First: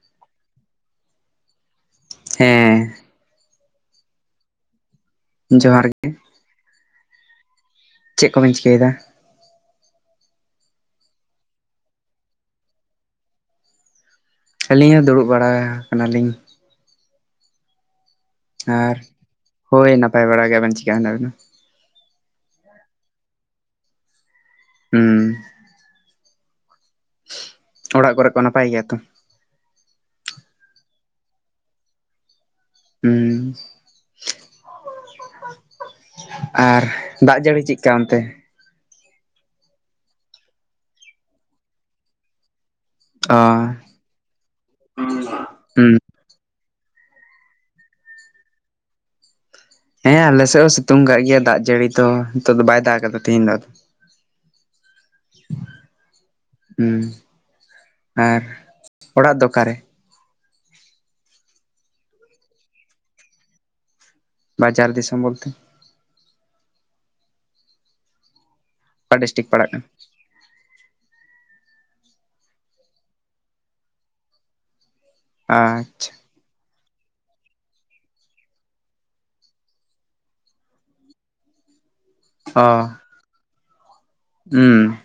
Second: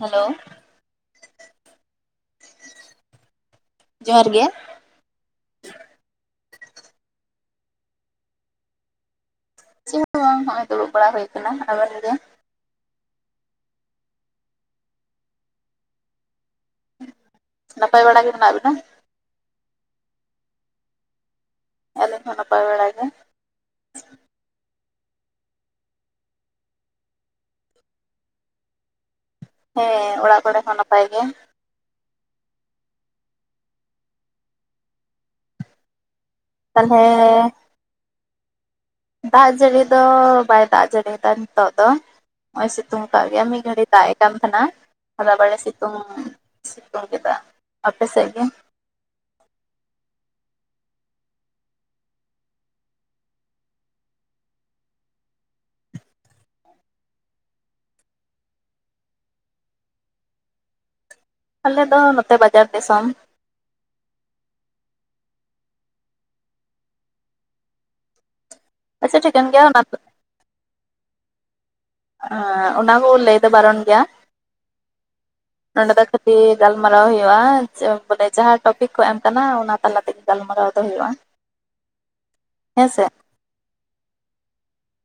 Hello. ᱦᱮᱸ ᱾ ᱡᱚᱦᱟᱨ ᱜᱮ ᱾ ᱡᱚᱦᱟᱨ ᱜᱮ ᱪᱮᱫ ᱠᱚᱵᱮᱱ ᱪᱤᱠᱟᱹᱭᱫᱟ? ᱪᱮᱫ ᱦᱚᱸ ᱵᱟᱝ ᱱᱚᱜ-ᱚᱭ ᱫᱩᱲᱩᱵ ᱵᱟᱲᱟ ᱦᱩᱭ ᱠᱟᱱᱟ ᱟᱵᱮᱱ ᱫᱚ? ᱟᱹᱞᱤᱧ ᱦᱚᱸ ᱫᱩᱲᱩᱵ ᱵᱟᱲᱟ ᱟᱠᱟᱱᱞᱤᱧ ᱾ ᱱᱟᱯᱟᱭ ᱵᱟᱲᱟ ᱜᱮ ᱢᱮᱱᱟᱜ ᱵᱤᱱᱟ ᱾ ᱟᱨ ᱦᱳᱭ ᱱᱟᱯᱟᱭ ᱵᱟᱲᱟ ᱜᱮ, ᱟᱵᱮᱱ ᱪᱤᱫᱠᱟ ᱦᱮᱱᱟᱜ ᱵᱮᱱᱟ? ᱟᱹᱞᱤᱧ ᱦᱚᱸ ᱱᱟᱯᱟᱭ ᱵᱟᱲᱟ ᱜᱮ ᱾ ᱦᱩᱸ ᱚᱲᱟᱜ ᱠᱚᱨᱮ ᱠᱚ ᱱᱟᱯᱟᱭ ᱜᱮᱭᱟ ᱛᱚ? ᱦᱮᱸ ᱚᱲᱟᱜ ᱠᱚᱨᱮ ᱦᱚᱸ ᱱᱟᱯᱟᱭ ᱜᱮ᱾ ᱦᱩᱸ ᱾ ᱟᱨ ᱛᱟᱞᱦᱮ ᱫᱟᱜ ᱡᱟᱹᱲᱤ ᱪᱮᱫ ᱠᱟ ᱚᱱᱛᱮ? ᱫᱟᱜ ᱡᱟᱹᱲᱤ ᱫᱚ ᱵᱟᱭ ᱫᱟᱜ ᱡᱟᱹᱲᱤᱭᱫᱟ ᱱᱤᱛᱚᱜ ᱫᱚ᱾ ᱱᱚᱜ-ᱚᱭ ᱥᱤᱛᱩᱝ ᱠᱟᱜ ᱚ ᱜᱮᱭᱟ ᱢᱤᱫ ᱜᱷᱟᱹᱲᱤᱡ ᱫᱟᱜ ᱮᱫ ᱠᱟᱱ ᱛᱟᱦᱮᱱᱟ ᱟᱵᱟᱨ ᱮ ᱦᱩᱸ ᱥᱤᱛᱩᱝ ᱥᱤᱛᱩᱝ ᱠᱮᱫᱟ ᱟᱯᱮ ᱥᱮᱫ ᱫᱚ? ᱦᱮᱸ ᱟᱞᱮ ᱥᱮᱫ ᱦᱚᱸ ᱥᱤᱛᱩᱝ ᱠᱟᱜ ᱜᱮᱭᱟ ᱫᱟᱜ ᱡᱟᱹᱲᱤ ᱫᱚ ᱱᱤᱛᱚᱜ ᱫᱚ ᱵᱟᱭ ᱫᱟᱜ ᱠᱟᱫᱟ ᱛᱮᱦᱤᱧ ᱫᱚ ᱟᱫᱚ᱾ ᱦᱩᱸ ᱟᱨ ᱚᱲᱟᱜ ᱫᱚ ᱚᱠᱟᱨᱮ? ᱟᱞᱮ ᱫᱚ ᱱᱚᱛᱮ ᱵᱟᱡᱟᱨ ᱫᱤᱥᱚᱢ᱾ ᱵᱟᱡᱟᱨ ᱫᱤᱥᱚᱢ ᱵᱚᱞᱛᱮ ᱚᱠᱟ ᱟᱪᱪᱷᱟ ᱰᱤᱥᱴᱤᱠ ᱴᱷᱤᱠᱟᱹᱱ ᱜᱮᱭᱟ ᱯᱟᱲᱟᱜ ᱚᱱᱟ ᱠᱟᱱᱟ? ᱚᱱᱟ ᱠᱚ ᱞᱟᱹᱭ ᱫᱚ ᱵᱟᱨᱚᱱ ᱜᱮᱭᱟ ᱱᱚᱰᱮ ᱫᱚ ᱟᱪᱪᱷᱟ ᱠᱤ ᱜᱟᱞᱢᱟᱨᱟᱣ ᱦᱩᱭᱩᱜ-ᱟ ᱵᱚᱞᱮ ᱡᱟᱦᱟᱸ ᱴᱚᱯᱤᱠ ᱠᱚ ᱮᱢ ᱠᱟᱱᱟ ᱚᱱᱟ ᱛᱟᱞᱟ ᱛᱮᱜᱮ ᱜᱟᱞᱢᱟᱨᱟᱣ ᱫᱚ ᱦᱩᱭᱩᱜ-ᱟ᱾ [unintelligible] ᱦᱮᱸ ᱥᱮ᱾ ᱦᱩᱸ ᱾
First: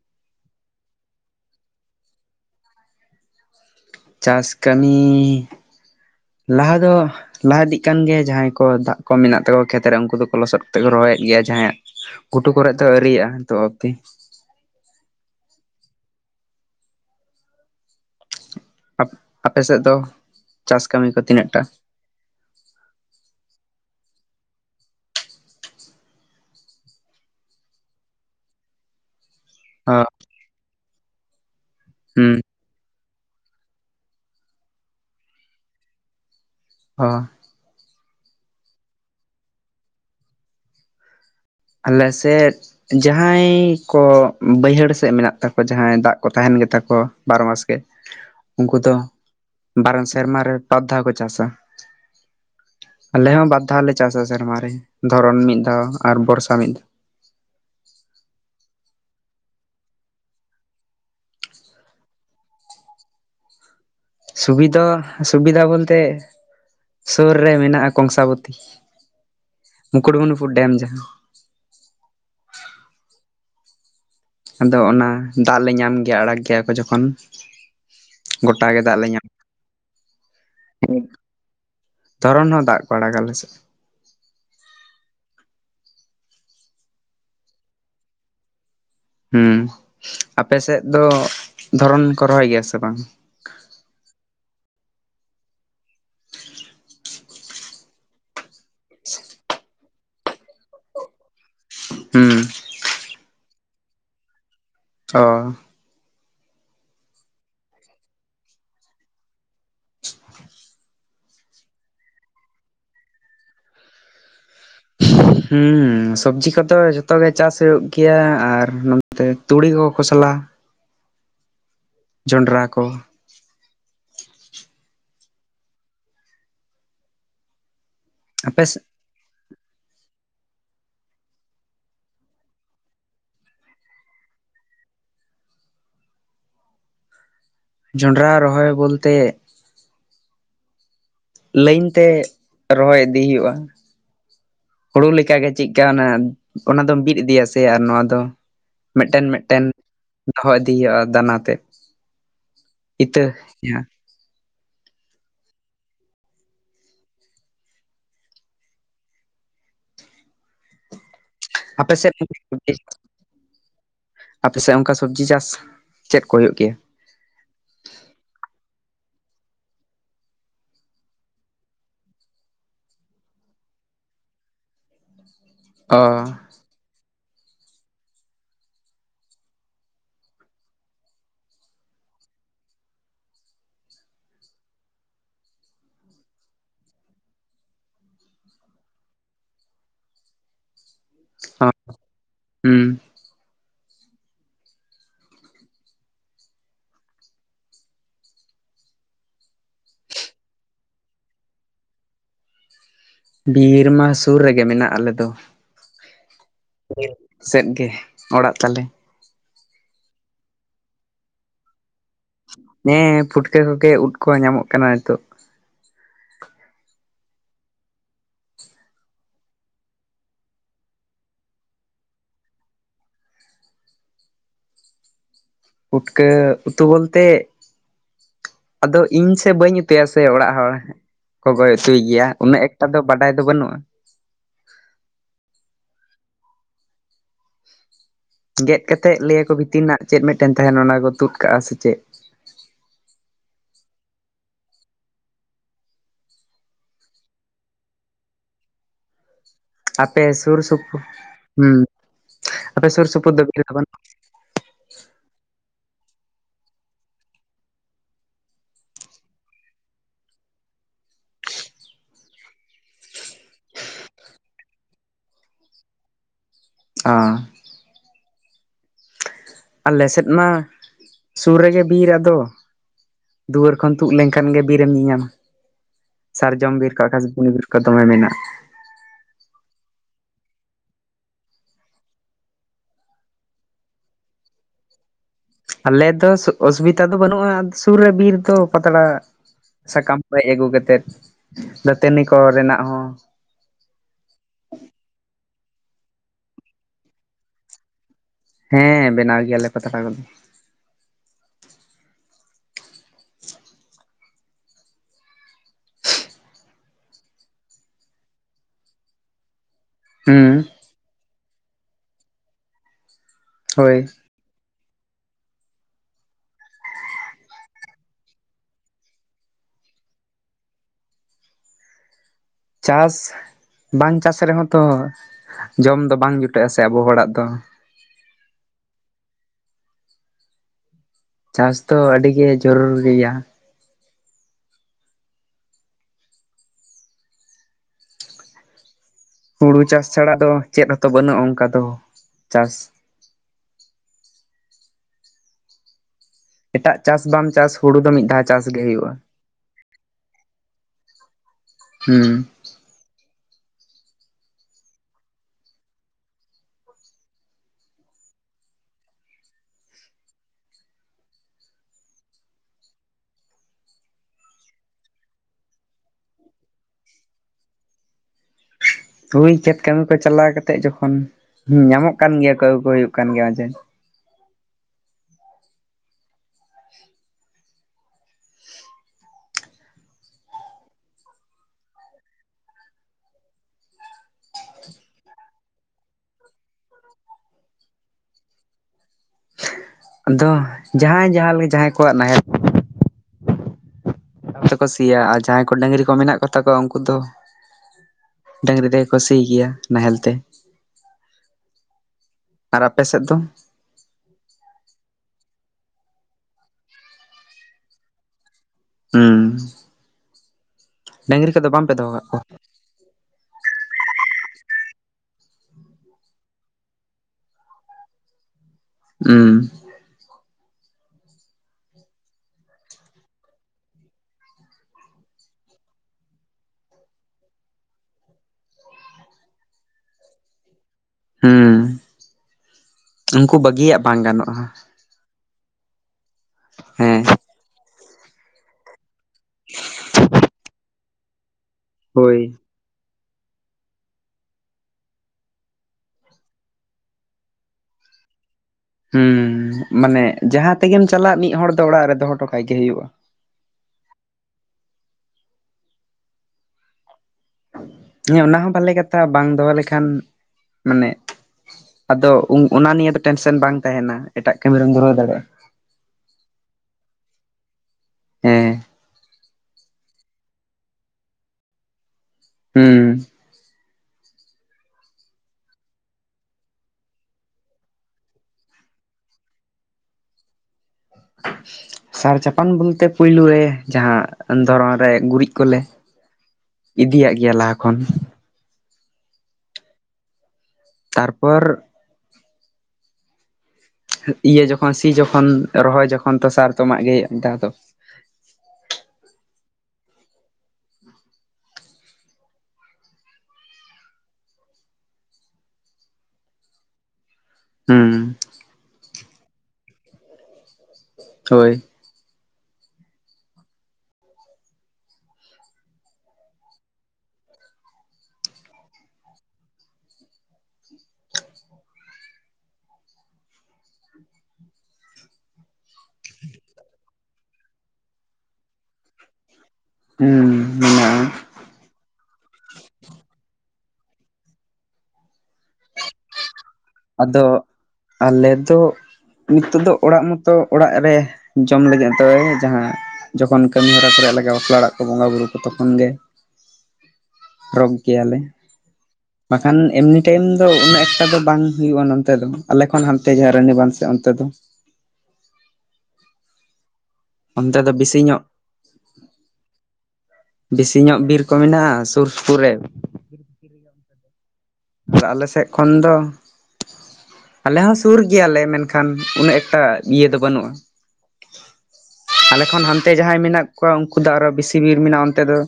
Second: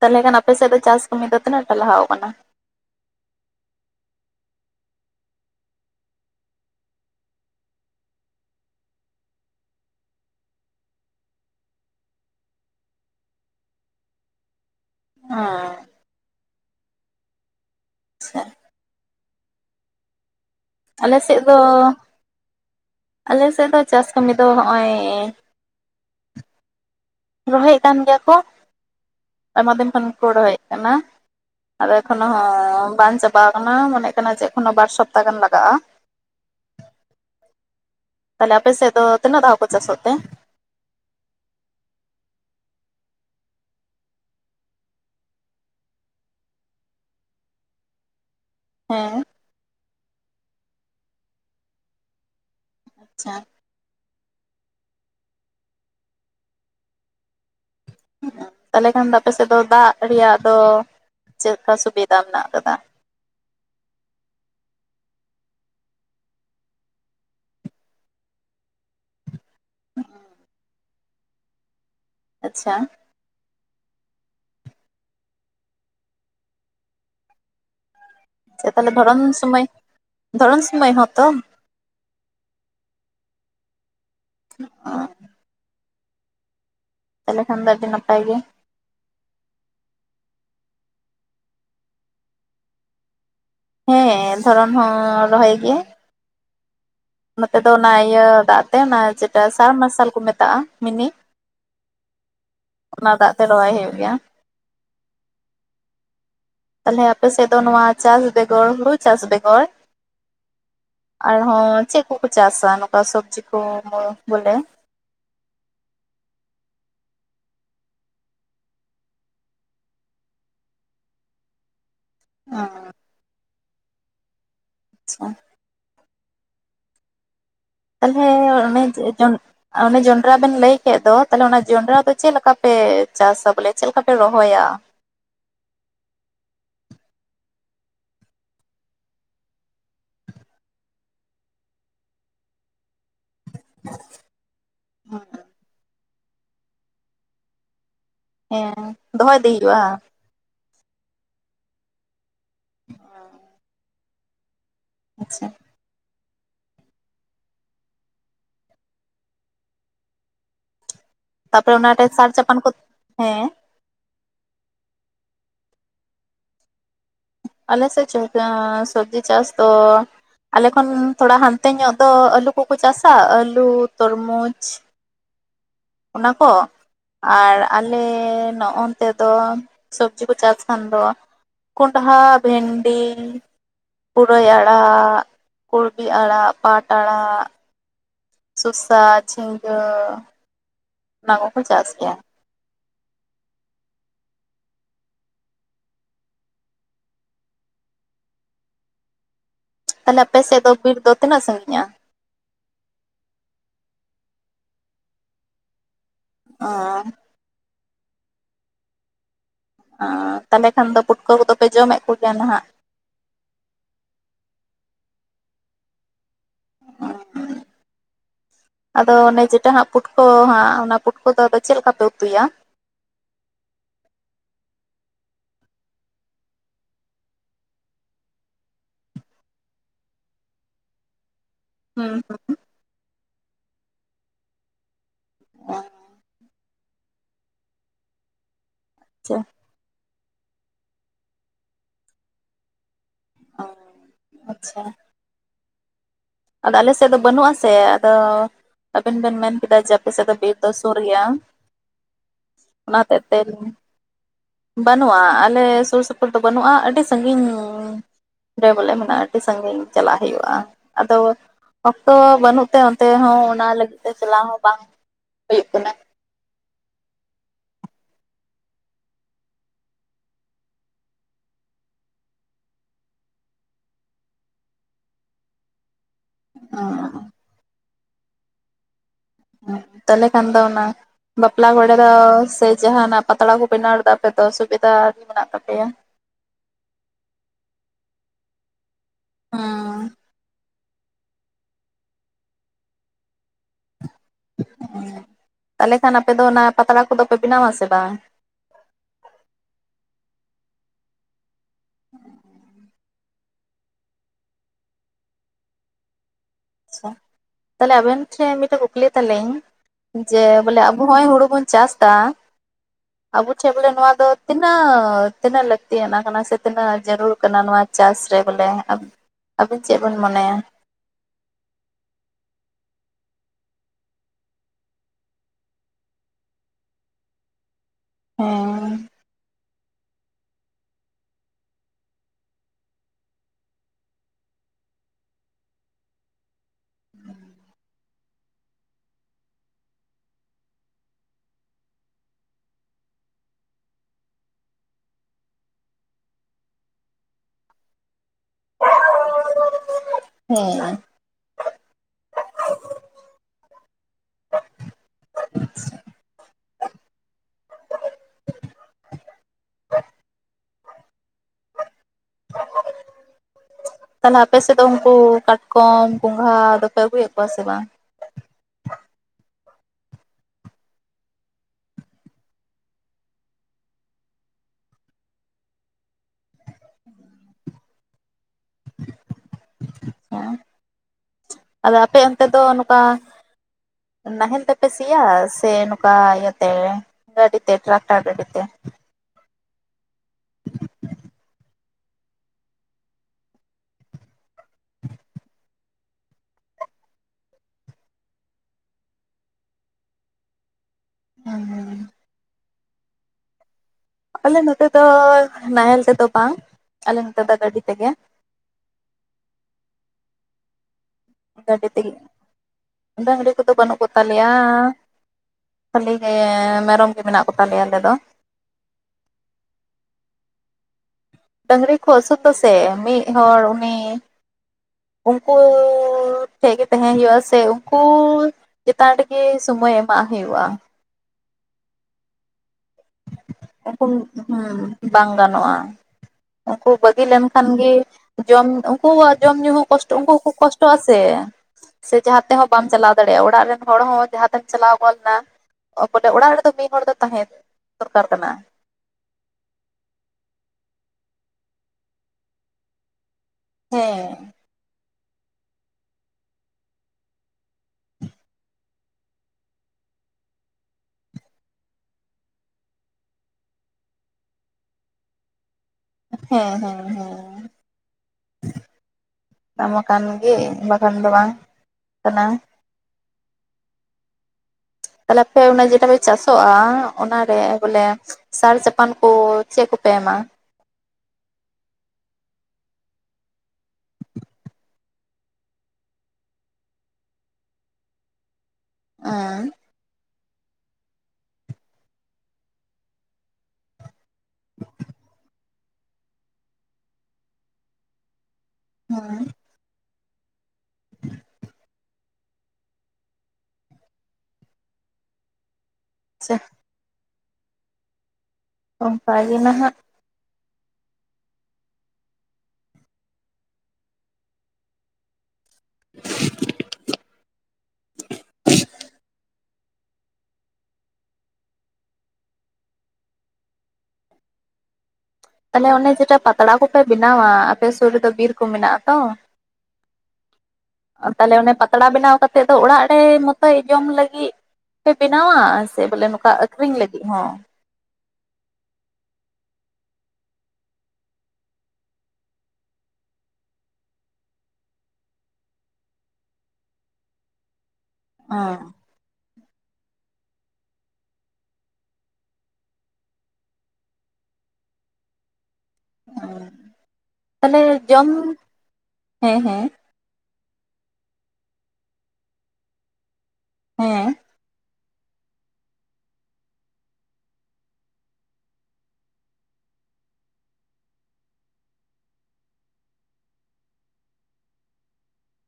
ᱛᱟᱦᱚᱞᱮ ᱠᱷᱟᱱ ᱟᱯᱮ ᱥᱮᱫ ᱫᱚ ᱪᱟᱥ ᱠᱟᱹᱢᱤ ᱫᱚ ᱛᱤᱱᱟᱹᱜ ᱴᱟ ᱞᱟᱦᱟᱣ ᱟᱠᱟᱱᱟ? ᱪᱟᱥ ᱠᱟᱹᱢᱤ ᱞᱟᱦᱟ ᱫᱚ ᱞᱟᱦᱟ ᱤᱫᱤᱜ ᱠᱟᱱ ᱜᱮᱭᱟ ᱡᱟᱦᱟᱸᱭ ᱠᱚ ᱫᱟᱜ ᱠᱚ ᱢᱮᱱᱟᱜ ᱛᱟᱠᱚᱣᱟ ᱠᱷᱮᱛᱨᱮ ᱩᱱᱠᱩ ᱫᱚᱠᱚ ᱞᱚᱥᱚᱫ ᱠᱟᱛᱮ ᱠᱚ ᱨᱚᱦᱚᱭᱮᱫ ᱜᱮᱭᱟ, ᱡᱟᱦᱟᱸᱭᱟᱜ ᱜᱷᱩᱴᱩ ᱠᱚᱨᱮ ᱫᱚ ᱟᱹᱨᱤᱭᱟᱜ-ᱟ, ᱛᱚ ᱛᱤ [unintelligible] [unintelligible] ᱟᱯᱮ ᱥᱮᱫ ᱫᱚ ᱪᱟᱥ ᱠᱟᱹᱢᱤ ᱟᱞᱮ ᱠᱚ ᱥᱮᱫ ᱛᱤᱱᱟᱹᱜ ᱫᱚ ᱴᱟ ᱟᱞᱮ ᱥᱮᱫ ᱫᱚ ᱪᱟᱥ ᱠᱟᱹᱢᱤ ᱫᱚ ᱦᱚᱜ-ᱚᱭ ᱨᱚᱦᱚᱭᱮᱫ ᱠᱟᱱ ᱜᱮᱭᱟ ᱠᱚ ᱟᱭᱢᱟ ᱫᱤᱱ ᱚ ᱠᱷᱚᱱ ᱜᱮᱠᱚ ᱨᱚᱦᱚᱭᱮᱫ ᱠᱟᱱᱟ᱾ ᱟᱫᱚ ᱮᱠᱷᱚᱱᱚ ᱦᱩᱸ ᱦᱚᱸ ᱵᱟᱝ ᱪᱟ ᱵᱟ ᱠᱟᱱᱟ ᱢᱚᱱᱮ ᱠᱟᱱᱟ ᱡᱮ ᱮᱠᱷᱱᱳ ᱵᱟᱨ ᱥᱚᱯᱛᱟ ᱜᱟᱱ ᱞᱟᱜᱟᱜ-ᱟ᱾ ᱦᱚᱸ ᱛᱟᱦᱚᱞᱮ ᱟᱯᱮ ᱥᱮᱫ ᱫᱚ ᱛᱤᱱᱟ ᱫᱷᱟᱣ ᱠᱚ ᱪᱟᱥᱚᱜᱛᱮ? ᱟᱞᱮ ᱥᱮᱫ ᱡᱟᱦᱟᱸᱭᱻ ᱠᱚ ᱵᱟᱹᱭᱦᱟᱹᱲ ᱥᱮᱫ ᱢᱮᱱᱟᱜ ᱛᱟᱠᱚᱣᱟ ᱡᱟᱦᱟᱸᱭ ᱫᱟᱜ ᱠᱚ ᱛᱟᱦᱮᱱ ᱜᱮᱛᱟ ᱠᱚᱣᱟ ᱵᱟᱨᱚ ᱢᱟᱥ ᱜᱮ᱾ ᱩᱱᱠᱩ ᱫᱚ, ᱦᱮᱸ ᱵᱟᱨᱚ ᱥᱮᱨᱢᱟ ᱨᱮ ᱵᱟᱨ ᱫᱷᱟᱣ ᱠᱚ ᱪᱟᱥ-ᱟ᱾ ᱟᱞᱮ ᱟᱪᱪᱷᱟ ᱦᱚᱸ ᱵᱟᱨ ᱫᱷᱟᱣ ᱞᱮ ᱪᱟᱥᱟ ᱥᱮᱨᱢᱟᱨᱮ, ᱫᱷᱚᱨᱚᱱ ᱢᱤᱫ ᱫᱷᱟᱣ ᱟᱨ ᱵᱚᱨᱥᱟ ᱢᱤᱼ ᱛᱟᱦᱞᱮ ᱠᱷᱟᱱ ᱫᱚ ᱟᱯᱮ ᱥᱮᱫ ᱫᱚ ᱫᱟᱜ ᱨᱮᱭᱟᱜ ᱫᱚ ᱪᱮᱫᱠᱟ ᱥᱩᱵᱤᱫᱷᱟ ᱢᱮᱱᱟᱜ ᱟᱠᱟᱫᱟ? ᱥᱩᱵᱤᱫᱚ, ᱥᱩᱵᱤᱫᱷᱟ ᱵᱚᱞᱛᱮᱼᱼ ᱥᱩᱨ ᱨᱮ ᱢᱮᱱᱟᱜ-ᱟ ᱠᱚᱝᱥᱟᱵᱚᱛᱤ, ᱢᱩᱠᱩᱴᱢᱩᱱᱤᱯᱩᱨ ᱰᱮᱢ ᱡᱟᱸᱦᱟ᱾ ᱟᱪᱪᱷᱟ᱾ ᱟᱫᱚ ᱚᱱᱟ ᱫᱟᱜ ᱞᱮ ᱧᱟᱢ ᱜᱮᱭᱟ ᱟᱲᱟᱜ ᱜᱮᱭᱟ ᱠᱚ ᱡᱚᱠᱷᱚᱱ᱾ ᱪᱮᱫ ᱜᱚᱴᱟ ᱜᱮ ᱛᱟᱦᱞᱮ ᱫᱟᱜ ᱞᱮ ᱫᱷᱚᱨᱚᱱ ᱧᱟᱢ ᱥᱚᱢᱚᱭ, ᱫᱷᱚᱨᱚᱱ ᱥᱚᱢᱚᱭ ᱜᱮᱭᱟ, ᱦᱚᱸᱛᱚ᱾ ᱫᱷᱚᱨᱚᱱ ᱦᱚᱸ ᱫᱟᱜ ᱠᱚ ᱟᱲᱟᱜᱟ ᱟᱞᱮᱥᱮᱜ᱾ ᱚᱸ᱾ ᱛᱟᱦᱞᱮ ᱠᱷᱟᱱ ᱫᱚ ᱟᱹᱰᱤ ᱱᱟᱯᱟᱭ ᱜᱮ᱾ ᱦᱩᱸ᱾ ᱟᱯᱮ ᱥᱮᱫ ᱫᱚ ᱫᱷᱚᱨᱚᱱ ᱠᱚ ᱨᱚᱦᱚᱭ ᱜᱮᱭᱟ ᱥᱮ ᱵᱟᱝ? ᱦᱮᱸᱻ ᱫᱷᱚᱨᱚᱱ ᱦᱚᱸᱻ ᱨᱚᱦᱚᱭ ᱜᱮ᱾ ᱱᱚᱛᱮ ᱫᱚ ᱚᱱᱟ ᱤᱭᱟᱹ ᱫᱟᱜ ᱛᱮ ᱚᱱᱟ ᱡᱮᱴᱟ ᱥᱟᱢᱟᱨᱥᱟᱞ ᱠᱚ ᱢᱮᱛᱟᱜ-ᱟ ᱢᱤᱱᱤ᱾ ᱦᱩᱸ᱾ ᱚᱱᱟ ᱫᱟᱜ ᱛᱮ ᱨᱚᱦᱚᱭ ᱦᱩᱭᱩᱜ ᱜᱮᱭᱟ᱾ ᱚᱻ ᱛᱟᱦᱞᱮ ᱟᱯᱮᱥᱮᱫ ᱫᱚ ᱱᱚᱣᱟ ᱪᱟᱥ ᱵᱮᱜᱚᱨ ᱦᱩᱲᱩ ᱪᱟᱥ ᱵᱮᱜᱚᱨ ᱟᱨᱦᱚᱸᱻ ᱱᱚᱝᱠᱟᱱ ᱪᱮᱫ ᱠᱚᱠᱚ ᱪᱟᱥ-ᱟ ᱱᱚᱠᱟ ᱥᱚᱵᱽᱡᱤ ᱠᱚᱻ ᱵᱚᱞᱮ? [unintelligible] ᱦᱩᱸᱻ ᱥᱚᱵᱽᱡᱤ ᱠᱚᱫᱚ ᱡᱷᱚᱛᱚ ᱜᱮ ᱪᱟᱥ ᱦᱩᱭᱩᱜ ᱜᱮᱭᱟ ᱟᱨ ᱱᱚᱱᱛᱮ ᱛᱩᱲᱤ ᱦᱚ ᱠᱷᱚᱥᱞᱟ᱾ ᱡᱚᱱᱰᱨᱟ ᱠᱚ᱾ ᱟᱪᱪᱷᱟ ᱟᱪᱷᱟ᱾ ᱛᱟᱦᱞᱮ ᱟᱯᱮ ᱥᱮᱫ ᱚᱱᱮ ᱡᱮ ᱡᱚᱱᱼᱼ ᱚᱱᱮ ᱡᱚᱸᱰᱨᱟ ᱵᱮᱱ ᱞᱟᱹᱭ ᱠᱮᱫ ᱫᱚ ᱛᱟᱦᱞᱮ ᱚᱱᱟ ᱡᱚᱱᱰᱨᱟ ᱫᱚ ᱪᱮᱫ ᱞᱮᱠᱟᱯᱮ ᱪᱟᱥᱟ ᱵᱚᱞᱮ ᱪᱮᱫ ᱞᱮᱠᱟ ᱯᱮ ᱨᱚᱦᱚᱭᱟ? ᱡᱚᱸᱱᱰᱨᱟ ᱨᱚᱦᱚᱭ ᱵᱚᱞᱛᱮ ᱞᱟᱹᱭᱤᱱ ᱛᱮ ᱨᱚᱦᱚᱭ ᱤᱫᱤ ᱦᱩᱭᱩᱜ-ᱟ᱾ ᱦᱩᱲᱩ ᱞᱮᱠᱟᱜᱮ ᱪᱮᱫᱠᱟ ᱚᱱᱟ ᱚᱱᱟ ᱫᱚᱢ ᱵᱤᱫ ᱤᱫᱤᱭᱟ ᱥᱮ ᱟᱨ ᱱᱚᱣᱟ ᱫᱚ, ᱦᱮᱸ ᱢᱤᱫᱴᱮᱱ ᱫᱚᱦᱚ ᱤᱫᱤ ᱢᱤᱫᱴᱮᱱ ᱦᱩᱭᱩᱜᱼᱟ ᱫᱚᱦᱚ ᱤᱫᱤᱭ ᱦᱩᱭᱩᱜ-ᱟ ᱫᱟᱱᱟ ᱛᱮᱫ᱾ ᱤᱛᱟᱹ ᱡᱟᱸᱦᱟ᱾ ᱟᱪᱪᱷᱟ᱾ ᱛᱟᱯᱚᱨᱮ ᱟᱯ ᱚᱱᱟᱨᱮ ᱥᱮᱫ ᱥᱟᱨ ᱪᱟᱯᱟᱱ ᱠᱚ [unintelligible] ᱦᱮᱸ ᱟᱯᱮᱥᱮᱫ ᱚᱱᱠᱟ ᱥᱚᱵᱽᱡᱤ ᱪᱟᱥ ᱪᱮᱫ ᱠᱚ ᱦᱩᱭᱩᱜ ᱜᱮᱭᱟ? ᱟᱞᱮ ᱥᱮ ᱪᱚᱭᱠᱟ ᱥᱚᱵᱡᱤ ᱪᱟᱥ ᱫᱚᱻ ᱟᱞᱮ ᱠᱷᱚᱱ ᱛᱷᱚᱲᱟ ᱦᱟᱱᱛᱮ ᱧᱚᱜ ᱫᱚ ᱟᱹᱞᱩ ᱠᱚᱠᱚ ᱪᱟᱥ-ᱟ᱾ ᱟᱹᱞᱩ, ᱛᱚᱨᱢᱩᱡᱽ ᱚ ᱚᱱᱟ ᱠᱚ᱾ ᱟᱨ ᱟᱞᱮᱻ ᱱᱚᱜ-ᱚᱱᱛᱮ ᱫᱚ ᱥᱚᱵᱽᱡᱤ ᱠᱚ ᱪᱟᱥ ᱠᱷᱟᱱ ᱫᱚ ᱠᱚᱸᱰᱦᱟ, ᱵᱷᱮᱱᱰᱤ, ᱯᱩᱨᱟᱹᱭ ᱟᱲᱟᱜ, ᱠᱩᱲᱵᱤ ᱟᱲᱟᱜ, ᱯᱟᱴ ᱟᱲᱟᱜ, ᱥᱚᱥᱟ, ᱡᱷᱤᱸᱜᱟᱹ ᱚᱱᱟ ᱠᱚᱠᱚ ᱪᱟᱥ ᱜᱮᱭᱟ᱾ ᱦᱩᱸ᱾ ᱛᱟᱞᱦᱮ ᱟᱯᱮ ᱥᱮᱫ ᱫᱚ ᱵᱤᱨ ᱫᱚ ᱛᱤᱱᱟᱹᱜ ᱥᱟᱺᱜᱤᱧᱟ? ᱵᱤᱨᱻᱢᱟ ᱥᱩᱨ ᱨᱮᱜᱮ ᱢᱮᱱᱟᱜ-ᱟ ᱟᱞᱮ ᱫᱚ᱾ ᱚ ᱥᱮᱫ ᱜᱮ ᱚᱲᱟᱜ ᱛᱟᱞᱮ᱾ ᱟᱸ ᱛᱟᱞᱦᱮ ᱠᱷᱟᱱ ᱫᱚ ᱯᱩᱴᱼ ᱠᱳ ᱫᱚᱯᱮ ᱡᱚᱢ ᱮᱜ ᱠᱚᱜᱮᱭᱟ ᱱᱟᱦᱟᱜ᱾ ᱦᱮᱸ ᱯᱷᱩᱴᱠᱟᱹ ᱠᱚᱜᱮ ᱩᱫ ᱠᱚ ᱧᱟᱢᱚᱜ ᱠᱟᱱᱟ ᱱᱤᱛᱚᱜ᱾ [inaudible] ᱟᱫᱚ ᱚᱱᱮ ᱪᱮᱴᱟ ᱦᱟᱸᱜ ᱯᱩᱴᱠᱟᱹ ᱦᱟᱸᱜ ᱚᱱᱟ ᱯᱩᱴᱠᱟᱹ ᱫᱚ ᱟᱫᱚ ᱪᱮᱫ ᱞᱮᱠᱟ ᱯᱮ ᱩᱛᱩᱭᱟ? ᱯᱩᱴᱠᱟᱹ ᱩᱛᱩ ᱵᱚᱞᱛᱮ ᱟᱫᱚ ᱤᱧ ᱥᱮ ᱵᱟᱹᱧ ᱩᱛᱩᱭᱟ ᱥᱮ ᱚᱲᱟᱜ ᱦᱚᱲ᱾ ᱜᱚᱜᱚᱭ ᱩᱛᱩᱭ ᱦᱩᱸ ᱜᱮᱭᱟ ᱩᱱᱟᱹᱜ ᱮᱠᱴᱟ ᱫᱚ ᱵᱟᱰᱟᱭ ᱫᱚ ᱵᱟᱹᱱᱩᱜ-ᱟ᱾ ᱚᱸ ᱜᱮᱫ ᱠᱟᱛᱮᱫ ᱞᱟᱹᱭᱟ ᱠᱚ ᱵᱷᱤᱛᱤᱨ ᱨᱮᱱᱟᱜ ᱪᱮᱫ ᱢᱤᱫᱴᱟᱹᱝ ᱛᱟᱦᱮᱱᱟ ᱚᱱᱟ ᱠᱚ ᱛᱩᱫ ᱠᱟᱜ-ᱟ ᱥᱮ ᱪᱮᱫ᱾ ᱚ ᱟᱪᱪᱷᱟ, ᱟᱫᱚ ᱟᱞᱮ ᱥᱮᱫ ᱫᱚ ᱵᱟᱹᱱᱩᱜ-ᱟ ᱥᱮ ᱟᱫᱚ ᱟᱵᱤᱱ ᱵᱮᱱ ᱢᱮᱱ ᱠᱮᱫᱟ ᱡᱮ ᱟᱯᱮ ᱥᱮᱫ ᱫᱚ ᱵᱤᱨ ᱫᱚ ᱥᱩᱨ ᱜᱮᱭᱟ᱾ ᱦᱩᱸ ᱟᱯᱮ ᱥᱩᱨ ᱥᱩᱯᱩᱨ ᱫᱚ [unintelligible] ᱵᱟᱱᱩᱜ-ᱟ ᱟᱞᱮ ᱥᱩᱨ ᱥᱩᱯᱩᱨ ᱫᱚ ᱵᱟᱱᱩᱜ-ᱟ ᱟᱹᱰᱤ ᱥᱟᱺᱜᱤᱧ ᱨᱮ ᱵᱚᱞᱮ ᱢᱮᱱᱟᱜ-ᱟ, ᱟᱹᱰᱤ ᱥᱟᱺᱜᱤᱧ ᱪᱟᱞᱟᱜ ᱦᱩᱭᱩᱜ-ᱟ ᱟᱫᱚ ᱚᱠᱛᱚ ᱵᱟᱹᱱᱩᱜ ᱛᱮ ᱚᱱᱛᱮ ᱦᱚᱸ ᱚᱱᱟ ᱞᱟᱹᱜᱤᱫ ᱛᱮ ᱪᱟᱞᱟᱣ ᱦᱚᱸ ᱵᱟᱝ ᱦᱩᱭᱩᱜ ᱠᱟᱱᱟ᱾ ᱟᱸ ᱟᱞᱮ ᱥᱮᱫ ᱢᱟ ᱥᱩᱨ ᱨᱮᱜᱮ ᱵᱤᱨ ᱟᱫᱚ ᱫᱩᱣᱟᱹᱨ ᱠᱷᱚᱱ ᱛᱩᱫ ᱞᱮᱱᱠᱷᱟᱱ ᱜᱮ ᱵᱤᱨ ᱮᱢ ᱧᱮᱧᱟᱢᱟ᱾ ᱥᱟᱨᱡᱚᱢ ᱵᱤᱨ ᱠᱚ ᱟᱠᱟᱥᱵᱩᱱᱤ ᱵᱤᱨ ᱠᱚ ᱫᱚᱢᱮ ᱢᱮᱱᱟᱜ-ᱟ᱾ ᱦᱩᱸ ᱛᱟᱞᱦᱮ ᱠᱷᱟᱱ ᱫᱚ ᱚᱱᱟ ᱵᱟᱯᱞᱟ ᱠᱚᱨᱮ ᱫᱚ ᱥᱮ ᱡᱟᱦᱟᱱᱟᱜ ᱯᱟᱛᱲᱟ ᱠᱚ ᱵᱮᱱᱟᱣ ᱮᱫᱟ ᱯᱮ ᱛᱚ ᱥᱩᱵᱤᱫᱷᱟ ᱢᱮᱱᱟᱜ ᱛᱟᱯ- ᱟᱞᱮ ᱫᱚ ᱚᱥᱩᱵᱤᱛᱟ ᱫᱚ ᱵᱟᱹᱱᱩᱜ-ᱟ ᱥᱩᱨ ᱨᱮ ᱵᱤᱨ ᱫᱚ ᱯᱟᱛᱲᱟ ᱦᱩᱸ ᱥᱟᱠᱟᱢ ᱠᱚ ᱦᱮᱡ ᱟᱹᱜᱩ ᱠᱟᱛᱮᱫ ᱫᱟᱹᱛᱟᱹᱱᱤ ᱠᱚ ᱨᱮᱱᱟᱜ ᱦᱚᱸ ᱩᱸ ᱛᱟᱞᱦᱮ ᱠᱷᱟᱱ ᱟᱯᱮ ᱫᱚ ᱚᱱᱟ ᱯᱟᱛᱲᱟ ᱠᱚᱫᱚ ᱯᱮ ᱵᱮᱱᱟᱣᱟ ᱥᱮ ᱵᱟᱝ? ᱦᱮᱸ ᱵᱮᱱᱟᱣ ᱜᱮᱭᱟᱞᱮ ᱯᱟᱛᱲᱟ ᱠᱚᱫᱚ᱾ [inaudible] ᱟᱪᱪᱷᱟ ᱛᱟᱦᱚᱞᱮ ᱟᱵᱮᱱ ᱴᱷᱮᱱ ᱢᱤᱫᱴᱮᱡ ᱠᱩᱠᱞᱤ ᱛᱟᱞᱤᱧ᱾ ᱡᱮ ᱦᱩᱸ ᱵᱚᱞᱮ ᱟᱵᱚ ᱦᱚᱸᱜ-ᱚᱭ ᱦᱩᱲᱩ ᱵᱚᱱ ᱪᱟᱥ ᱫᱟ ᱟᱵᱚ ᱴᱷᱮᱱ ᱵᱚᱞᱮ ᱦᱳᱭ ᱱᱚᱣᱟ ᱫᱚ ᱛᱤᱱᱟᱹᱜ ᱛᱤᱱᱟᱹᱜ ᱞᱟᱹᱠᱛᱤᱭᱟᱱᱟ ᱠᱟᱱᱟ ᱥᱮ ᱛᱤᱱᱟᱹᱜ ᱡᱟᱹᱨᱩᱲ ᱠᱟᱱᱟ ᱱᱚᱣᱟ ᱪᱟᱥ ᱨᱮ ᱵᱚᱞᱮ ᱟᱵᱤᱱ ᱪᱮᱫ ᱵᱤᱱ ᱢᱚᱱᱮᱭᱟ? ᱪᱟᱥ ᱵᱟᱝ ᱪᱟᱥ ᱨᱮᱦᱚᱸ ᱛᱚ ᱡᱚᱢ ᱫᱚ ᱵᱟᱝ ᱡᱩᱴᱟᱹᱜ-ᱟ ᱥᱮ ᱟᱵᱚ ᱦᱚᱲᱟᱜ ᱫᱚ᱾ ᱦᱮᱸ ᱪᱟᱥ ᱫᱚ ᱟᱹᱰᱤ ᱜᱮ ᱡᱚᱨᱩᱨ ᱜᱮᱭᱟ᱾ ᱦᱩᱲᱩ ᱪᱟᱥ ᱪᱷᱟᱲᱟ ᱫᱚ ᱪᱮᱫ ᱦᱚᱸᱛᱚ ᱵᱟᱹᱱᱩᱜ-ᱟ ᱚᱝᱠᱟ ᱫᱚ ᱪᱟᱥ᱾ ᱮᱴᱟᱜ ᱪᱟᱥ ᱵᱟᱢ ᱪᱟᱥ ᱦᱩᱲᱩ ᱫᱚ ᱢᱤᱫ ᱫᱷᱟᱣ ᱪᱟᱥ ᱜᱮ ᱦᱩᱭᱩᱜ-ᱟ᱾ ᱦᱮᱸ ᱦᱩᱸ [inaudible] ᱛᱟᱞᱦᱮ ᱟᱯᱮ ᱥᱮᱫ ᱫᱚ ᱩᱝᱠᱩ ᱠᱟᱴᱠᱚᱢ, ᱜᱚᱸᱜᱷᱟ ᱫᱚᱯᱮ ᱟᱹᱜᱩᱭᱮᱜ ᱠᱚᱣᱟ ᱥᱮ ᱵᱟᱝ? ᱦᱩᱭ ᱠᱷᱮᱛ ᱠᱟᱢᱤ ᱠᱚ ᱪᱟᱞᱟᱣ ᱠᱟᱛᱮᱜ ᱡᱚᱠᱷᱚᱱ ᱧᱟᱢᱚᱜ ᱠᱟᱱ ᱜᱮᱭᱟ ᱠᱚ ᱟᱹᱜᱩ ᱦᱩᱭᱩᱜ ᱠᱟᱱ ᱜᱮᱭᱟ ᱢᱟᱡᱷᱮ ᱢᱟ- [inaudible] ᱟᱫᱚ ᱟᱯᱮ ᱚᱱᱛᱮ ᱫᱚ ᱱᱚᱝᱠᱟ ᱱᱟᱦᱮᱞ ᱛᱮᱯᱮ ᱥᱤᱭᱟ ᱥᱮ ᱱᱚᱝᱠᱟ ᱤᱭᱟᱹᱛᱮ, ᱜᱟᱹᱰᱤ ᱛᱮ ᱴᱨᱠᱴᱟᱨ ᱜᱟᱹᱰᱤ ᱛᱮ? ᱟᱫᱚ ᱡᱟᱦᱟᱸᱭ ᱡᱟᱦᱟᱸ ᱞᱮ ᱡᱟᱦᱟᱸᱭ ᱠᱚᱣᱟᱜ ᱱᱟᱦᱮᱞ ᱛᱮᱠᱚ ᱥᱤᱭᱟ ᱟᱨ ᱡᱟᱦᱟᱸᱭ ᱠᱚ ᱰᱟᱹᱝᱨᱤ ᱠᱚ ᱢᱮᱱᱟᱜ ᱠᱚᱛᱟ ᱠᱚᱣᱟ ᱩᱱᱠᱩ ᱫᱚ ᱰᱟᱹᱟᱝᱨᱤ ᱛᱮᱜᱮ ᱠᱚ ᱥᱤ ᱜᱮᱭᱟ ᱱᱟᱦᱮᱞ ᱛᱮ᱾ ᱦᱮᱸ ᱦᱮᱸ ᱟᱨ ᱟᱯᱮ ᱥᱮᱫ ᱫᱚ? ᱟᱞᱮ ᱱᱚᱛᱮ ᱫᱚ ᱱᱟᱦᱮᱞ ᱛᱮᱫᱚ ᱵᱟᱝ ᱟᱞᱮ ᱱᱚᱛᱮ ᱫᱚ ᱜᱟᱹᱰᱤ ᱛᱮᱜᱮ᱾ ᱦᱩᱸ ᱰᱟᱹᱝᱨᱤ ᱠᱚᱫᱚ ᱜᱟᱹᱰᱤ ᱵᱟᱝᱯᱮ ᱛᱮᱜᱮ ᱫᱚᱦᱚ ᱠᱟᱜ ᱠᱚᱣᱟ ᱰᱟᱝᱨᱤ ᱠᱚᱫᱚ ᱵᱟᱹᱱᱩᱜ ᱠᱚᱛᱟᱞᱮᱭᱟᱻ ᱠᱷᱟᱹᱞᱤ ᱮᱸ ᱢᱮᱨᱚᱢ ᱜᱮ ᱢᱮᱱᱟᱜ ᱠᱚᱛᱟᱞᱮᱭᱟ ᱟᱞᱮ ᱫᱚ᱾ ᱩᱸ ᱰᱟᱝᱨᱤ ᱠᱚ ᱟᱹᱥᱩᱞ ᱫᱚᱥᱮ ᱢᱤᱫ ᱦᱚᱲ ᱩᱱᱤ ᱩᱱᱠᱩ ᱴᱷᱮᱡ ᱜᱮ ᱛᱟᱦᱮᱸ ᱦᱩᱭᱩᱜᱼᱟ ᱥᱮ ᱩᱱᱠᱩᱻ ᱪᱮᱛᱟᱱ ᱨᱮᱜᱮ ᱥᱳᱢᱳᱭ ᱮᱢᱟᱜ ᱦᱩᱭᱩᱜᱼᱟ᱾ ᱦᱩᱸ ᱩᱱᱠᱩ ᱵᱟᱹᱜᱤᱭᱟᱜ ᱵᱟᱝ ᱜᱟᱱᱚᱜᱼᱟ᱾ ᱵᱟᱝ ᱜᱟᱱᱚᱜᱼᱟ ᱩᱱᱠᱩ ᱵᱟᱹᱜᱤ ᱦᱮᱸ ᱞᱮᱱᱠᱷᱟᱱ ᱜᱮ ᱡᱚᱢ ᱩᱱᱠᱩᱣᱟᱜ ᱡᱚᱢ ᱧᱩ ᱦᱚᱸ ᱠᱚᱥᱴᱚ ᱩᱱᱠᱩ ᱦᱚᱸᱠᱚ ᱠᱚᱥᱴᱚᱜᱼᱟ ᱥᱮ, ᱥᱮ ᱡᱟᱦᱟᱸ ᱦᱳᱭ ᱛᱮᱦᱚᱸ ᱵᱟᱢ ᱪᱟᱞᱟᱣ ᱫᱟᱲᱮᱭᱟᱜᱼᱟ ᱚᱲᱟᱜ ᱨᱮᱱ ᱦᱚᱲ ᱦᱚᱸ ᱡᱟᱦᱟᱸ ᱛᱮᱢ ᱪᱟᱞᱟᱣ ᱜᱚᱫᱱᱟ, ᱛᱟᱯᱟᱨᱮ ᱚᱲᱟᱜ ᱦᱚᱲ ᱫᱚ ᱢᱤᱫ ᱦᱚᱲ ᱫᱚ ᱛᱟᱦᱮᱸ ᱫᱚᱨᱠᱟᱨ ᱠᱟᱱᱟ᱾ ᱦᱩᱸ ᱢᱟᱱᱮ ᱡᱟᱦᱟᱸ ᱛᱮᱜᱮᱢ ᱪᱟᱞᱟᱜ ᱢᱤᱫ ᱦᱚᱲ ᱫᱚ ᱚᱲᱟᱜ ᱨᱮ ᱫᱚᱦᱚᱴᱚᱠᱟᱭ ᱜᱮ ᱦᱩᱭᱩᱜᱼᱟ᱾ ᱦᱮᱸ ᱦᱮᱸ ᱚᱱᱟ ᱦᱚᱸ ᱵᱷᱟᱞᱮ ᱠᱟᱛᱷᱟ ᱵᱟᱝ ᱫᱚᱦᱚ ᱞᱮᱠᱷᱟᱱ ᱢᱟᱱᱮ ᱟᱫᱚ ᱩᱝ ᱚᱱᱟ ᱱᱤᱭᱮ ᱫᱚ ᱴᱮᱱᱥᱮᱱ ᱵᱟᱝ ᱛᱟᱦᱮᱱᱟ ᱮᱴᱟᱜ ᱠᱟᱹᱢᱤ ᱨᱮᱢ ᱫᱷᱩᱨᱟᱹᱣ ᱫᱟᱲᱮᱭᱟᱜᱼᱟ᱾ ᱦᱮᱸ ᱦᱮᱸ ᱦᱮᱸ᱾ ᱦᱮᱸ᱾ ᱧᱟᱢ ᱟᱠᱟᱱ ᱜᱮ ᱵᱟᱠᱷᱟᱱ ᱫᱚ ᱵᱟᱝ ᱠᱟᱱᱟ᱾ ᱦᱩᱸ᱾ ᱛᱟᱦᱚᱞᱮ ᱟᱯᱮ ᱚᱱᱟ ᱡᱮᱴᱟ ᱯᱮ ᱪᱟᱥᱚᱜᱼᱟ ᱚᱱᱟᱨᱮ ᱵᱚᱞᱮ ᱥᱟᱨ ᱪᱟᱯᱟᱱ ᱠᱚ ᱪᱮᱫ ᱠᱚᱯᱮ ᱮᱢᱟᱜ-ᱟ? ᱥᱟᱨ ᱪᱟᱯᱟᱱ ᱵᱚᱞᱛᱮ ᱯᱩᱭᱞᱩ ᱨᱮ ᱡᱟᱦᱟᱸ ᱫᱷᱚᱨᱚᱱ ᱨᱮ ᱜᱩᱨᱤᱡ ᱠᱚᱞᱮ ᱤᱫᱤᱭᱟᱜ ᱜᱮᱭᱟ ᱞᱟᱦᱟ ᱠᱷᱚᱱ᱾ ᱮᱸ ᱛᱟᱨᱯᱚᱨ ᱤᱭᱟᱹ ᱡᱚᱠᱷᱚᱱ ᱥᱤ ᱡᱚᱠᱷᱚᱱ ᱨᱚᱦᱚᱭ ᱡᱚᱠᱷᱚᱱ ᱛᱚ ᱥᱟᱨ ᱛᱚ ᱮᱢᱟᱜ ᱜᱮ ᱦᱩᱭᱩᱜ ᱢᱤᱫᱫᱷᱟᱣ ᱫᱚ ᱾ ᱦᱮᱸ [inaudible] ᱟᱪᱪᱷᱟ᱾ ᱦᱩᱸ ᱚᱱᱠᱟ ᱜᱮ ᱱᱟᱦᱟᱸᱜ᱾ ᱦᱳᱭ [unintelligible] ᱛᱟᱦᱚᱞᱮ ᱚᱱᱮ ᱡᱮᱴᱟ ᱯᱟᱛᱲᱟ ᱠᱚᱯᱮ ᱵᱮᱱᱟᱣᱟ ᱟᱯᱮ ᱥᱩᱨ ᱨᱮᱫᱚ ᱵᱤᱨ ᱠᱚ ᱢᱮᱱᱟᱜ-ᱟ ᱛᱚ᱾ ᱦᱩᱸ ᱢᱮᱱᱟᱜᱼᱟ ᱟᱨ ᱛᱟᱦᱟᱞᱮ ᱚᱱᱮ ᱯᱟ ᱯᱟᱛᱲᱟ ᱵᱮᱱᱟᱣ ᱠᱟᱛᱮ ᱫᱚ ᱚᱲᱟᱜ ᱨᱮ ᱢᱚᱛᱚᱡ ᱡᱚᱢ ᱞᱟᱹᱜᱤᱫ ᱯᱮ ᱵᱮᱱᱟᱣᱟ ᱥᱮ ᱵᱚᱞᱮ ᱱᱚᱝᱠᱟ ᱟᱹ ᱟᱫᱚ ᱟᱞᱮ ᱫᱚ ᱱᱤᱛᱳᱜ ᱫᱚ ᱚᱲᱟᱜ ᱢᱚᱛᱚ ᱚᱲᱟᱜ ᱨᱮ ᱡᱚᱢ ᱞᱟᱹᱜᱤᱫ ᱱᱤᱛᱚᱜ ᱫᱚ ᱡᱟᱦᱟᱸ ᱡᱚᱠᱷᱚᱱ ᱠᱟᱹᱢᱤᱦᱚᱨᱟ ᱠᱚᱨᱮ ᱞᱟᱜ ᱵᱟᱯᱞᱟ ᱚᱲᱟᱜ ᱠᱚ ᱵᱚᱸᱜᱟᱼᱵᱩᱨᱩ ᱠᱚ ᱛᱚᱠᱷᱚᱱ ᱜᱮ ᱦᱚᱨᱳᱜᱽ ᱜᱮᱭᱟᱞᱮ ᱚᱸ ᱵᱟᱠᱷᱟᱱ ᱮᱢᱱᱤ ᱴᱟᱭᱤᱢ ᱫᱚ ᱩᱱᱟᱹᱜ ᱮᱠᱴᱟ ᱫᱚ ᱵᱟᱝ ᱦᱩᱭᱩᱜᱼᱟ ᱱᱚᱱᱛᱮ ᱫᱚ ᱟᱞᱮ ᱠᱷᱚᱱ ᱦᱟᱱᱛᱮ ᱡᱟᱦᱟᱸ ᱨᱟᱱᱤ ᱵᱟᱸᱫᱥᱮᱫ ᱚᱱᱛᱮ ᱫᱚ᱾ ᱚ᱾ ᱚᱱᱛᱮ ᱫᱚ ᱵᱮᱥᱤ ᱧᱚᱜ᱿ ᱦᱮᱸ ᱦᱮᱸ ᱵᱮᱥᱤ ᱧᱚᱜ ᱵᱤᱨ ᱠᱚ ᱢᱮᱱᱟᱜᱼᱟ ᱥᱩᱨ ᱥᱩᱯᱩᱨ ᱨᱮ? ᱦᱮᱸ᱾ ᱟᱨ ᱟᱞᱮ ᱥᱮᱫ ᱠᱷᱚᱱ ᱫᱚ ᱟᱞᱮ ᱦᱚᱸ ᱥᱩᱨ ᱜᱮᱭᱟᱞᱮ ᱢᱮᱱᱠᱷᱟᱱ ᱩᱱᱟᱹᱜ ᱮᱠᱴᱟ ᱤᱭᱟᱹ ᱫᱚ ᱵᱟᱹᱱᱩᱜᱼᱟ᱾ ᱟᱞᱮ ᱠᱷᱚᱱ ᱦᱟᱱᱛᱮ ᱡᱟᱦᱟᱸᱭ ᱢᱮᱱᱟᱜ ᱠᱚᱣᱟ ᱩᱱᱠᱩ ᱫᱚ ᱟᱨᱚ ᱵᱮᱥᱤ ᱵᱤᱨ ᱢᱮᱱᱟᱜᱼᱟ ᱚᱱᱛᱮ ᱫᱚ᱾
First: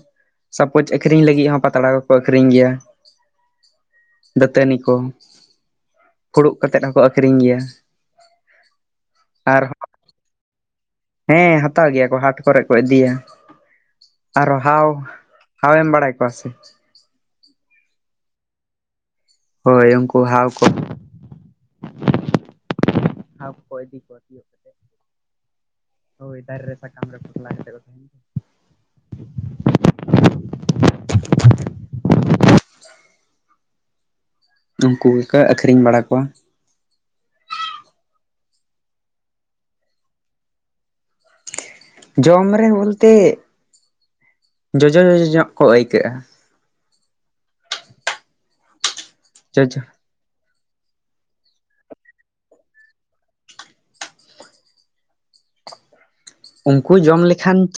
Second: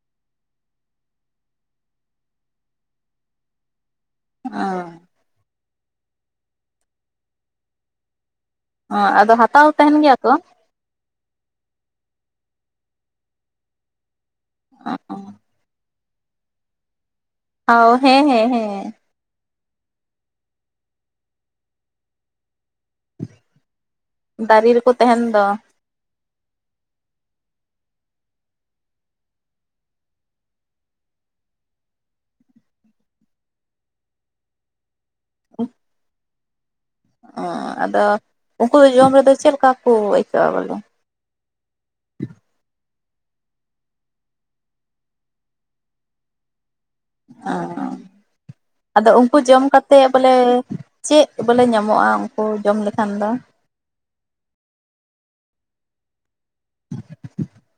ᱥᱟᱯᱳᱡ ᱟᱠᱷᱨᱤᱧ ᱞᱟᱹᱜᱤᱫ ᱦᱚᱸ ᱯᱟᱛᱲᱟ ᱠᱚᱠᱚ ᱟᱠᱷᱨᱤᱧ ᱜᱮᱭᱟ᱾ ᱫᱟᱹᱛᱟᱹᱱᱤ ᱚᱸ ᱠᱚ ᱯᱷᱩᱲᱩᱜ ᱠᱟᱛᱮᱫ ᱦᱚᱸᱠᱚ ᱟᱠᱷᱨᱤᱧ ᱜᱮᱭᱟ᱾ ᱚ ᱟᱫᱚ ᱟᱨ ᱦᱟᱛᱟᱣ ᱛᱟᱦᱮᱱ ᱜᱮᱭᱟ ᱠᱚ? ᱦᱮᱸ ᱦᱟᱛᱟᱣ ᱜᱮᱭᱟ ᱠᱚ ᱦᱟᱴ ᱠᱚᱨᱮ ᱠᱚ ᱤᱫᱤᱭᱟ᱾ ᱟᱨᱚ ᱦᱟᱣ ᱦᱟᱣᱮᱢ ᱵᱟᱲᱟᱭ ᱠᱚᱣᱟ ᱥᱮ? ᱚ ᱦᱮᱸ ᱦᱮᱸ ᱦᱮᱸ᱾ ᱦᱳᱭ ᱩᱱᱠᱩ ᱦᱟᱣ ᱠᱚ᱾ ᱦᱟᱣ ᱠᱚᱠᱚ ᱤᱫᱤ ᱠᱚᱣᱟ ᱛᱤᱭᱚᱜ ᱫᱟᱨᱮ ᱠᱟᱛᱮ᱾ ᱨᱮᱠᱚ ᱛᱟᱦᱮᱱ ᱫᱚ ᱦᱳᱭ ᱫᱟᱨᱮ ᱨᱮ ᱥᱟᱠᱟᱢ ᱨᱮ ᱯᱚᱴᱞᱟ ᱠᱟᱛᱮᱜᱮ ᱠᱚ ᱛᱟᱦᱮᱱ ᱼᱟ ᱾ ᱩᱱᱠᱩ ᱜᱮᱠᱚ ᱟᱹᱠᱷᱨᱤᱧ ᱵᱟᱲᱟ ᱠᱚᱣᱟ᱾ ᱚ ᱟᱫᱚ ᱩᱱᱠᱩ ᱫᱚ ᱡᱚᱢ ᱨᱮᱫᱚ ᱪᱮᱫ ᱞᱮᱠᱟ ᱠᱚ ᱟᱹᱭᱠᱟᱹᱜᱼᱟ ᱵᱚᱞᱮ? ᱡᱚᱢ ᱨᱮ ᱵᱚᱞᱛᱮ ᱡᱚᱡᱚᱼ ᱡᱚᱡᱚ ᱧᱚᱜ ᱠᱚ ᱟᱹᱭᱠᱟᱹᱜᱼᱟ‍᱾ ᱚ ᱟᱫᱚ ᱩᱱᱠᱩ ᱡᱚᱢ ᱡᱚᱡᱚ ᱠᱟᱛᱮ ᱵᱚᱞᱮ ᱪᱮᱫ ᱵᱚᱞᱮ ᱧᱟᱢᱚᱜᱼᱟ ᱩᱱᱠᱩ ᱡᱚᱢ ᱞᱮᱠᱷᱟᱱ ᱫᱚ? [inaudible] ᱩᱱᱠᱩ ᱡᱚᱢ ᱞᱮᱠᱷᱟᱱ